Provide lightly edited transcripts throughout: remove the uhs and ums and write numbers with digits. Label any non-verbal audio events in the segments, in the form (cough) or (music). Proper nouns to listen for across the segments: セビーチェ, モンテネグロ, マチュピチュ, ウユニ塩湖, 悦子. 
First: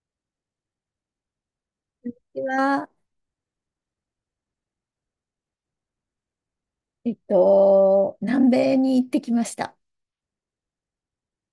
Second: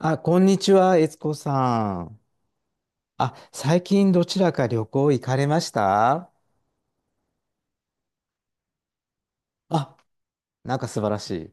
あ、こんにちは、悦子さん。私は、あ、最近どちらか旅行行かれました？南米に行ってきました。あ、なんか素晴らしい。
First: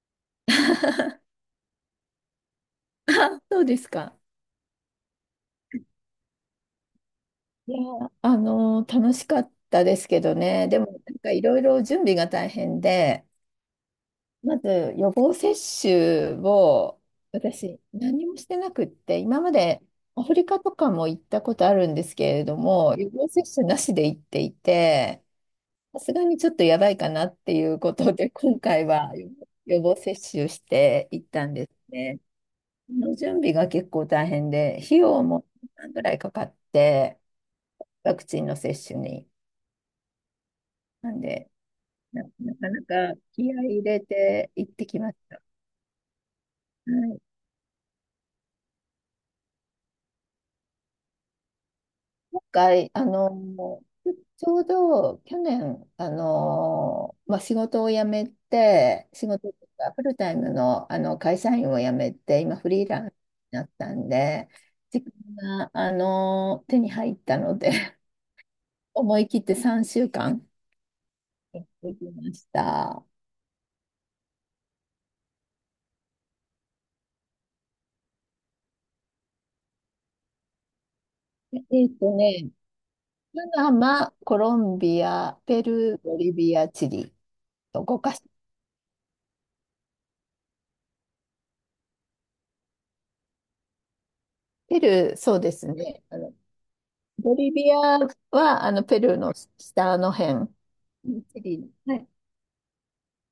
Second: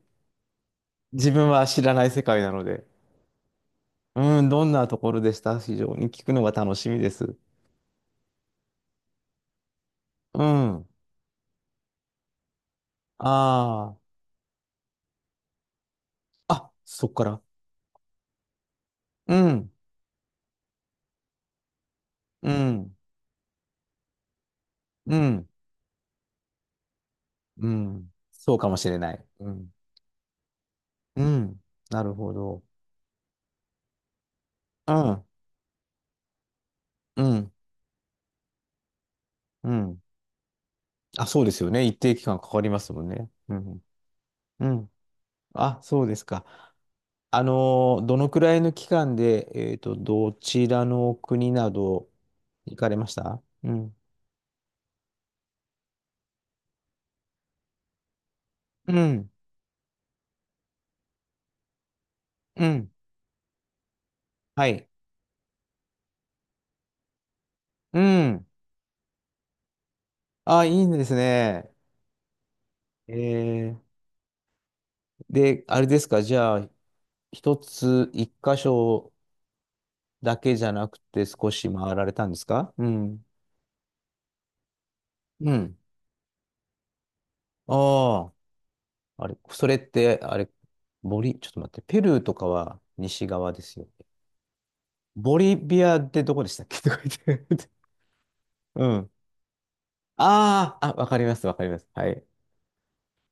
自 (laughs) 分は知らない世界なので。あ、そうですか。うん、どんなところでした？非常に聞くのが楽しみです。いや、楽しかったですけどうね。でも、ん。なんかいろいろ準備が大変で、あまず予防接種あ。あ、をそっから。私、何もしてなくって、う今まん、でアフリカとかも行ったことあるんですけれうどん、も、予防接種なしで行っていうて、ん、さすがにちょっとやばいかなっていううこん。とで、そう今かも回しれはない。うん、予防接種してう行ったんん。ですなるね。ほど。の準備が結構大変で、う費用ん、も何ぐらいかかって、うん、ワクチンの接種に。うん。なんあ、そうで、ですよね。一定期間かなかりかますもんなかね。気う合い入ん、れてう行ってん。きました。あ、そうですか。はい、あの、どのくらいの期間で、どちらの国など今行か回、れました？うん。ちょうど去年、仕事を辞めうて、仕ん。事というかフルタイムの、あの会社員を辞めて、今うフリーん。ランスになったんで、はい。時間が、手に入ったので、(laughs) うん。思い切って3週間あ、いいんです行っね。てきました。えー、で、あれですか、じゃあ、一つ、一箇所だけじゃなくて少えしえっ回られとたんですね、か？うん。パナマ、コロンビア、うペん。ルー、ボリビア、チリと5かしああ、あれ、それって、あれ、ボリ、ちょっと待って、ペルーとかは西側ですよね。ペルー、そボうでリすビアね。っあてどの、こでしたっけとか言ボっリて。ビアは、あ (laughs) うの、ペん。ルーの下の辺。ああ、あ、わかりまチす、わかりリ、ます。はい。はい。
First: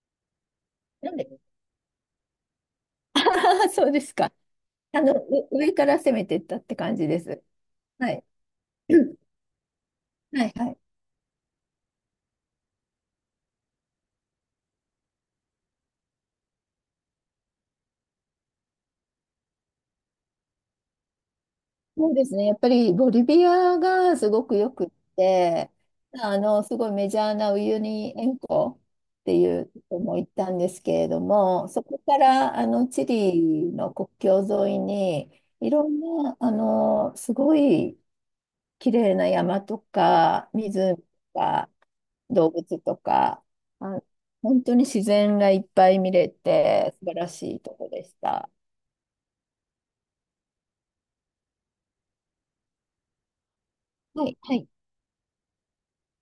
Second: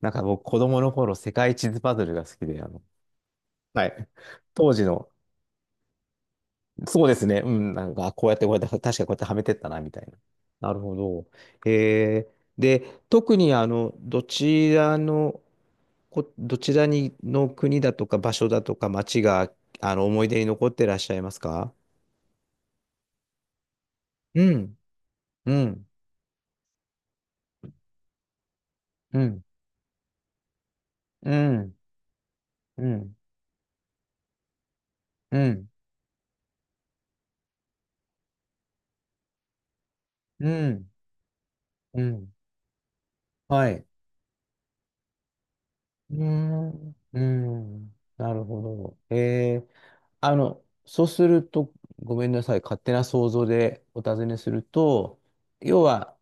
なんか僕、子供のな頃、んで 世界地図パズルが好きで、(laughs) あー、はそうでい。すか。(laughs) 当時の、上から攻めていったって感そうじでですね、す。うん、なんか、はあい。こうやって、こうやって、確かこうやって (clears throat) はめてったな、みたいな。はい、はない。るほど。えー、で、特に、あの、どちらの、こ、どちらに、の国だとか、場所だとか、町が、あの、思い出に残ってらっしゃいますか？そうですね。やっぱりボリビアがすうごくよん、くっうて、ん、あの、すごいメジャーなウユニ塩湖うってん、いうとこも行ったんですけれどうも、ん、そこからあうのチん、リの国境沿いに、うん、いろんな、あの、すごい綺麗な山とうか、ん、湖とか、うん。動物とか、はい。あ、本当に自然がいっぱい見うーれん、て、素晴うーらしいとこん、でしなるた。ほど。えー、あの、そうすると、ごめんなさい、勝手な想像でお尋はねい、すはるい。と、要は、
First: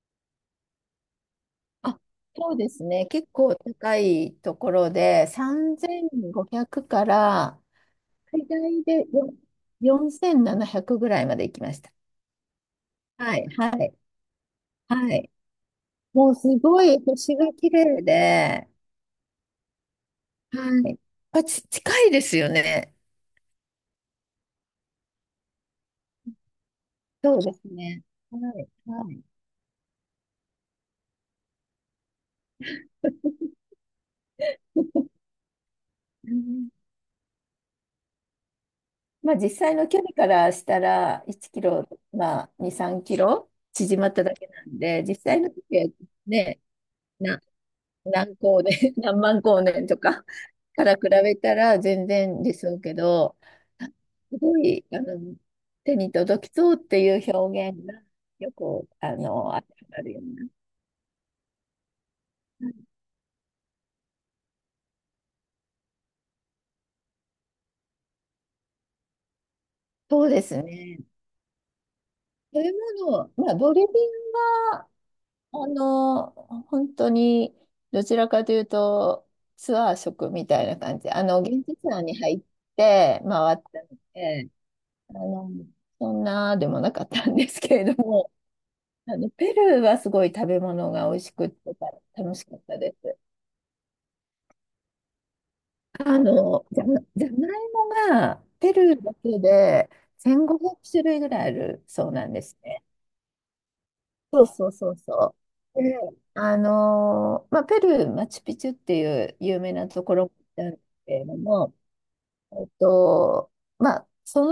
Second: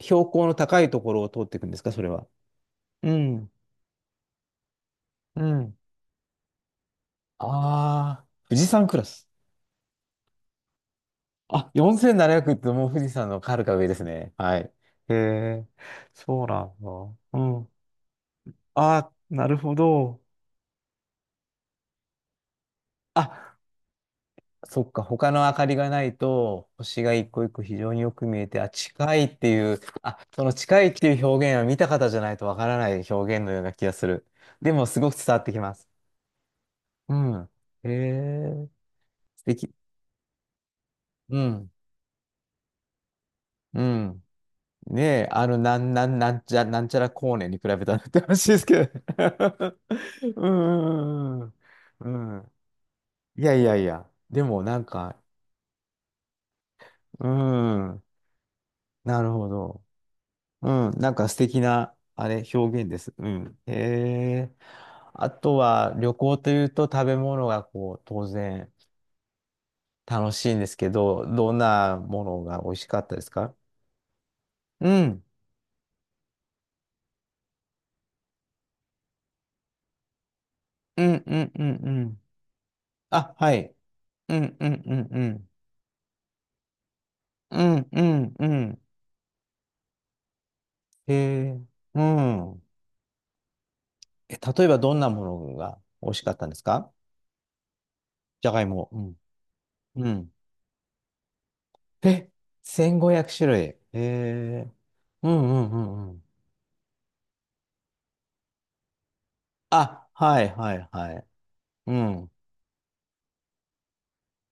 標高の高いところを通っていくんですか、あ、それは。そうですね。う結ん、構高いところで、うん。3500からああ、最富士大山でクラス。よ4700ぐらいまで行きあ、ました。4700ってもう富士山はのはい、はか上でい、すね。はい。へはい。え、もうそうすなんごいだ。星うが綺ん。麗で、あ、なるほど。はい。近いですよね。あそっか、他の明かりがないと、星が一そう個一で個す非常にね。よく見はえて、い、あ、は近いい。っていう、あ、その近いっていう表現は見た方じゃないとわからない表現のような気がする。でも、すごく (laughs) 伝わってきます。うん、うん。へえ、まあ素実敵。際の距離からしたらう1キん。ロ、まあ2、3キロう縮まっん。ただけなんねで、実え、際の時はね、なんちゃら光な、年に比べたらって何話で光すけ年、(laughs) 何万光ど。年とか (laughs) うから比べん。うんたら全うんう然ん。ですけど、いやいやいすや。でごも、なんい、か、手に届きそうっていうう表現ん。がよく、あなるほの、あど。るようん、なんか素敵な、あれ、うな。表現です。うん。へえ。あとは、旅行というと食べ物がこう、当然そう楽でしいんすですけね。ど、どんなものがそう美いう味しかっもたですの、まか？あ、ボリビアうは、ん。あの、本当に、どちらかというと、ツアー食みたいな感うじ、ん、あうの、ん、う現ん、地うツアーにん。入ってあ、は回っい。たのうで、ん、うん、うん、あうん。の、そんなでもなかったんですうけん、れうども、ん、うん。あの、ペルーはすごい食べ物がへ美味しくっえ。てう楽しかっん。たです。え、例えばどんなものが美味あしかったんですの、じゃ、か？じゃがいもがじゃがいペも。ルうーだけでん。うん。1500種類ぐらいあるそうなえ、んですね。1500種類。へそうそえ。うそううん、そうう。で、ん、うん、ペルー、マチュピチュっていう有名なとあ、ころはいなんはですいはけい。れども、うん。えっと、そ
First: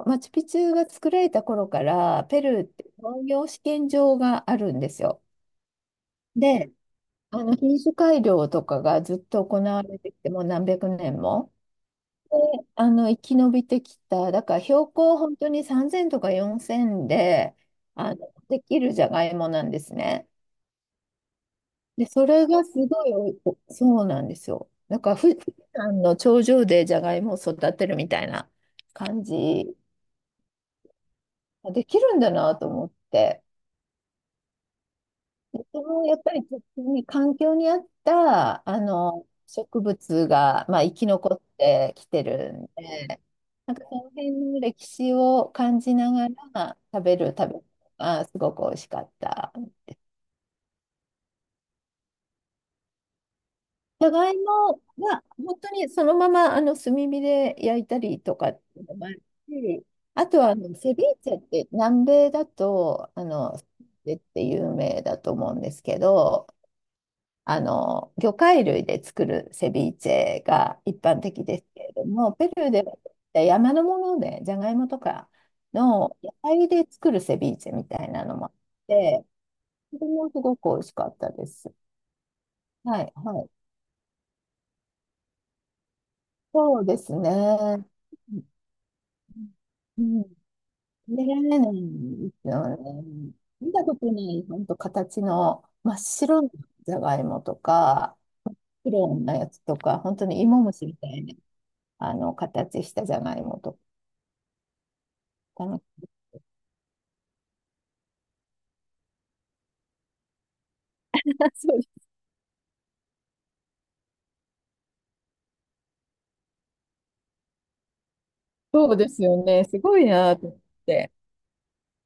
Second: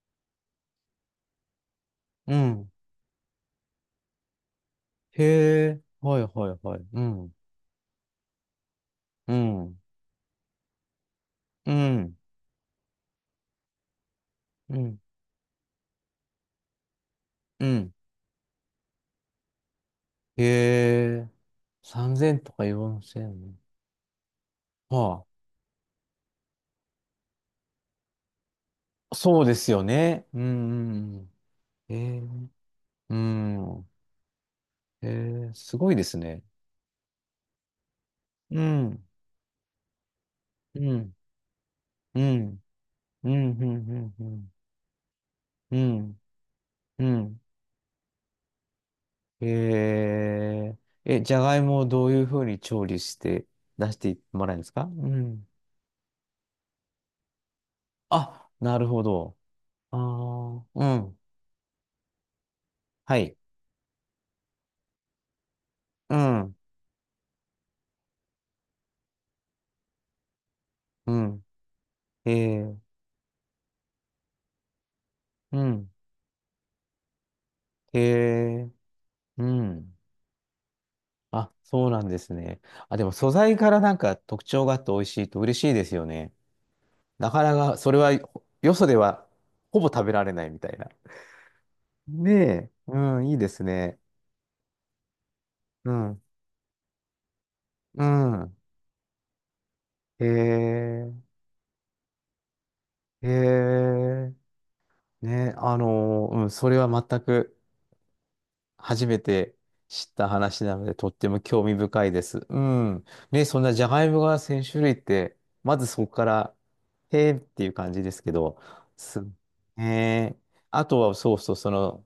のマチュピチュが作られた頃から、うペルーっん。て農業試験場があるんですよ。へえ。はいはいで、はい。うん。あの品種改良とかがずっうと行ん。われてきて、もう何百年も。うん。で、あの生き延びてきた、だからう標ん。高本当に3000とか4000でうん。あのできるじゃがいもなんですね。へえ。で、そ3000れとかがすごい4000。おそうなんですよ。なんかは富士山の頂上でじゃがいもを育てるみたいなあ。感そうでじすよね。うん。うんうんでへきるんえ。だなと思っうて。ん。へえ。すそごいでのやすっぱね。りちょに環境に合っうたあん。の植物が、まうあ、生きん。残ってきうてるん。んで、うん。うなんかそのん。う辺ん。の歴史をう感じなん。がら食うべる食んべ物がすごく美味しかっへた。え。え、じゃがいもをどういうふうに調理して出しじゃてがいもらえるんですもか？うはん。本当にそのままあの炭火で焼いたりとあ、かっなていうるのほもあるど。し、ああとはああ、のうセビん。ーチェって、南米だとはあい。のセビーチェって有名だと思うんですけうど、ん。あの、魚介類で作るセビーチェが一う般ん。的ですけれどへも、ペルーえ。では山のもので、ジャガイモとかうん。の野菜で作るセビーチェみへたいなのもあっえ。て、うん。それもすごく美味しかったであ、す。そうなんですね。あ、はでもい、素はい。材からなんか特徴があって美味しいと嬉しいですよね。そうですなかなか、ね。それは、よそではほぼう食べん。られ食ないみたいな。べられないんねですえ。ようん、ね。いいです見たこね。とない、本当形のう真っん。白なじゃがいもとうか、ん。黒のやつとか、本当へに芋虫みたえ。いあの、形したじゃへがいもとえ。かね。うん、それは全く。初めて知った話なので、とっても (laughs) 興そ味う、深いです。うん。ね、そんなジャガイモが1000種類って、まずそこから、へーっていう感じですけど、そうです、すよね。すごいねえ、なと思っあとて。はそうそう、その、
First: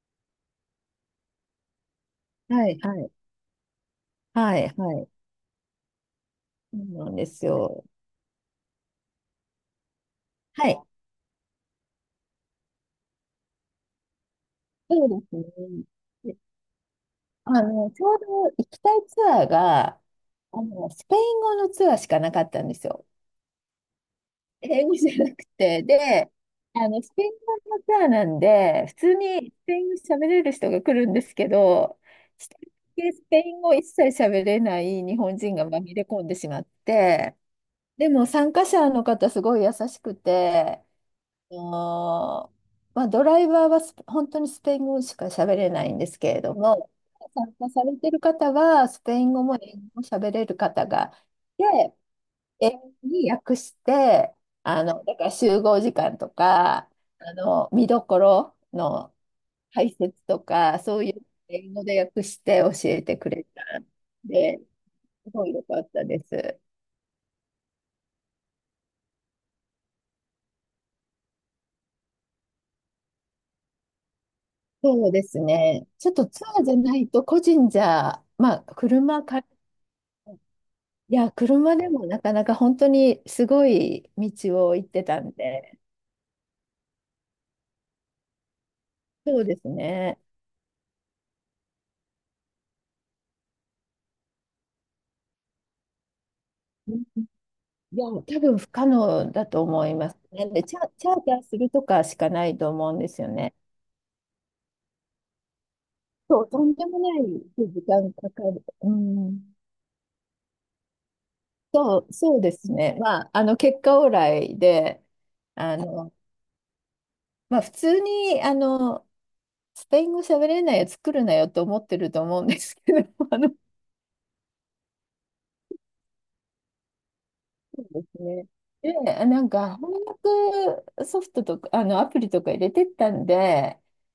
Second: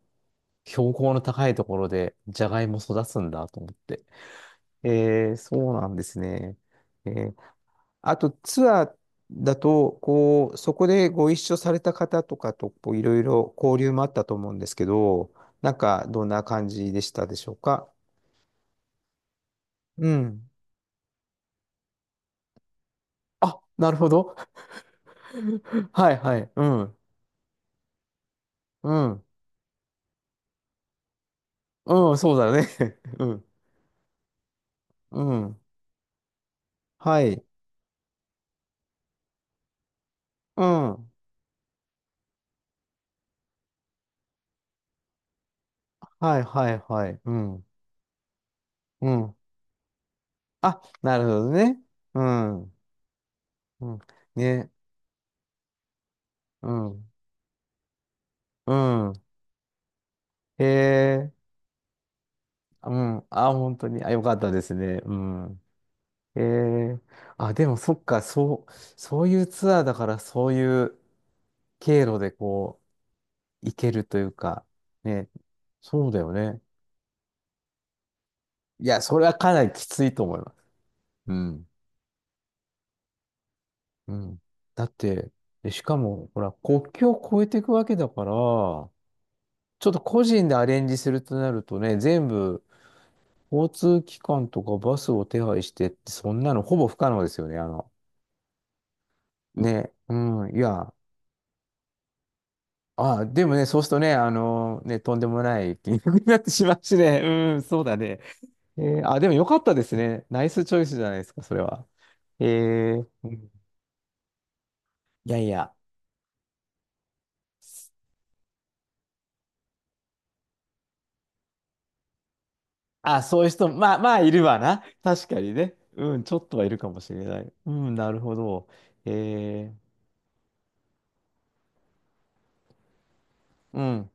標高の高いところで、ジャガイはモい、は育い、つんだと思って。はい、はい。えー、そうなんですね。そうえなんでー、すよ。あとツアーだと、こう、はそい。こでご一緒された方とかと、こう、いろいろ交流もあったと思うんですけそうでど、すね。なんか、どんで、な感じでしたでしょうあか？の、ちょうど行きたいツアーが、うん。あの、スペイン語のツアーしかなかったんですよ。あ、なるほど。英語じゃなくて。(laughs) はいで、はい。うあん。の、スペイン語のツアーなんで、う普通ん。にスペイン語喋れる人が来るんですけど、うん、そう一だ人ね。だけ (laughs) スうペん。イン語一切喋れない日う本人ん。が紛れ込んでしまっはて、い。でも参加者の方すごい優しくうて、ん。あの、まあ、ドライバーは本当にスペイン語しか喋れないんですけはれいどはいも、はい。う参ん。加されてる方はスうペインん。語も英語も喋れるあ、方がなるほどいね。て、うん。英う語に訳しん。て、ね。あの、だから集合時間とうか、ん。あの、見どころうん。の解説とへか、そういうえ。英語で訳して教うえてん。くれあ、本たん当に。あ、よかったで、ですね。うすごいん。良かったでえす。え、あ、でもそっか、そう、そういうツアーだから、そういう経路でこう、行けるというか、そうでね、すね。ちそょうっだとよツアね。ーじゃないと、個人じゃ、まあ、いや、そ車れはか、いかなりきついと思います。や、うん。車でもなかなか本当にすごいうん。道をだ行っってたて、んでで、しかも、ほら、国境を越えていくわけだから、ちょそうですっとね。個人でアレンジするとなるとね、全部、交通機関とかバスを手配してって、そんなのほぼう不ん、可能ですよね。あの、いや、多分不可能だと思ね、いますうね。ん、いで、や、チャーターするとかしかないと思うんであすあ、よでもね。ね、そうするとね、あのね、とんでもない金額になっそう、てとしまんうでしもなね。い (laughs) うん、そ時うだ間ね。かかる。えうー、あ、でもよん。かったですね。ナイスチョイスじゃないですか、それは。そうえですね。ー、まあ、うあん、の、結果オーライで、いやいや。あの、まあ、普通に、あの、スペイン語喋れないやつ来るなよと思ってると思うんですけど、あ、(laughs) あそういうの、人、まあまあいるわな。確かにね。うん、ちょっとはいるかもしれない。うそうん、でなるすほね。ど。で、なんえー、か翻訳ソフトとか、あの、アプリとか入れてったんで、うん、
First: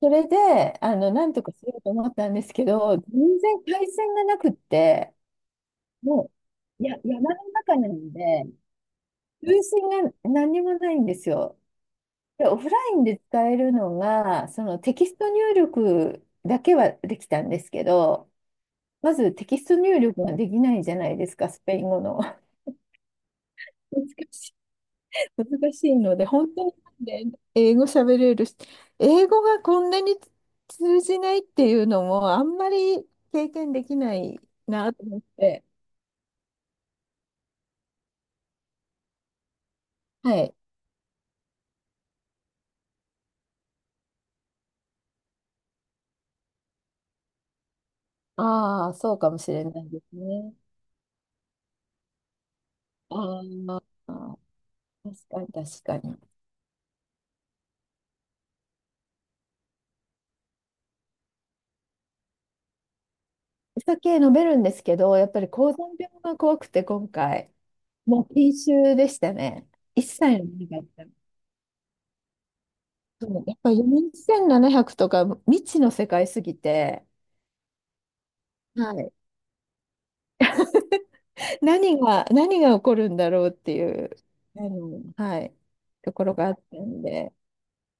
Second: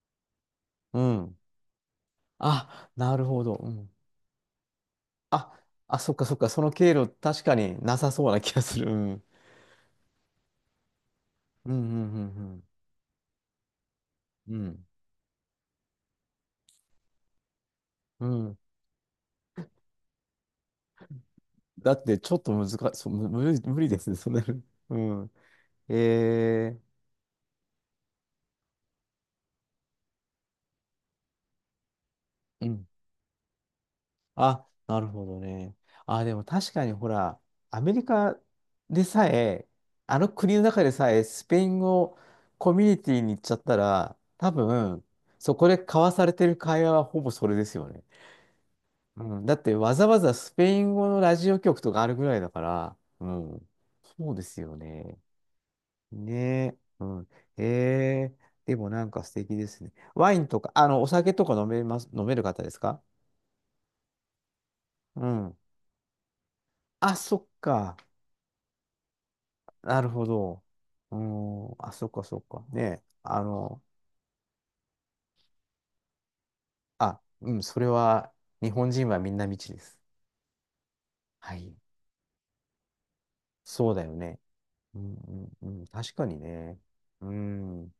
それで、あうの、なんん。とかしようと思ったんですけあ、ど、なる全ほど。然う回ん。線がなくって、あ、そっかもそっか。そのう、い経や、路、山確のか中にななさんそうなで、気がする。うん、通信が何にもないんですよ。うん、うで、オん、フラインで使えるのが、うん、うん。そうのん。テキスト入力だけはできたんですけうど、んまずテキスト入力ができないじゃないですか、スペインだ語っての。ちょっと難し、そう、む無理、無理で難すね、それ。(laughs) しうん。難しいので、本当にえなんで英語喋れるし、英語がこんなに通じないっていうのもあんえまうん。り経験できないあ、ななとる思っほどて、ね。あ、でも確かにほら、アメリカでさえ、あのは国い。の中でさえ、スペイン語コミュニティに行っちゃったら、多分、そこで交わされてる会話はほぼそれですよね。ああ、そううかもん。しだっれてないわでざすわざスね。ペイン語のラジオ局とかあるぐらいだから、うあん。あ、そうですよ確ね。かに確かに。ねえ、うん。ええ、でもなんか素敵ですね。ワインとか、あの、お酒とか飲めます、飲める方ですか？お酒飲めるんですけど、うやっぱりん。高山病が怖くて今あ、そっ回、か。もう禁酒でしたね。な一るほ切飲ど。めなかっうた。ん。あ、そっかそっか。ねえ、そあうやっぱりの、4700とか未知の世界すぎて、あ、うん、それは、日本は人い。はみんな未知です。はい。何が起こるんだろうっていそうだう、よね。あうの、んはい、うんうん。と確こかろにがあったね。んうで、ん。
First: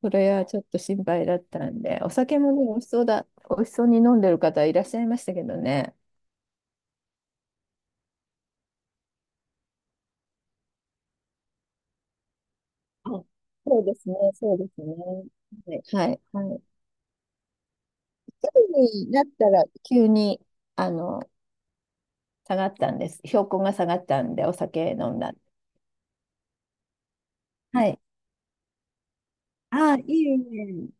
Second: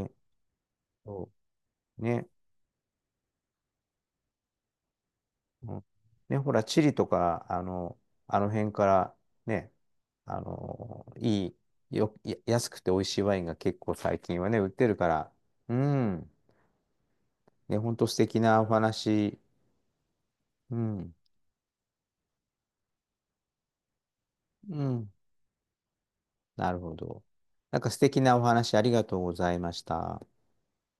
それはちょっと心配そだったんで、う。おね。酒もね、美味しそうに飲んでる方いらっしゃいましたけどうんね。ね、ほら、チリとか、あの、あの辺から、ね、あの、いい、よ、や安くて美味あ、しいワインが結そう構ですね、最近はそね、うで売っすてるね。から、うはい。はい、ん、はい。ね、ほんと素敵一なお人になっ話、たら急に、うあん、の、下がったんです。標高が下がったんで、おう酒ん、飲んだ。なるほど。なんはか素い。敵なお話ありがとうございましああ、いた。いね。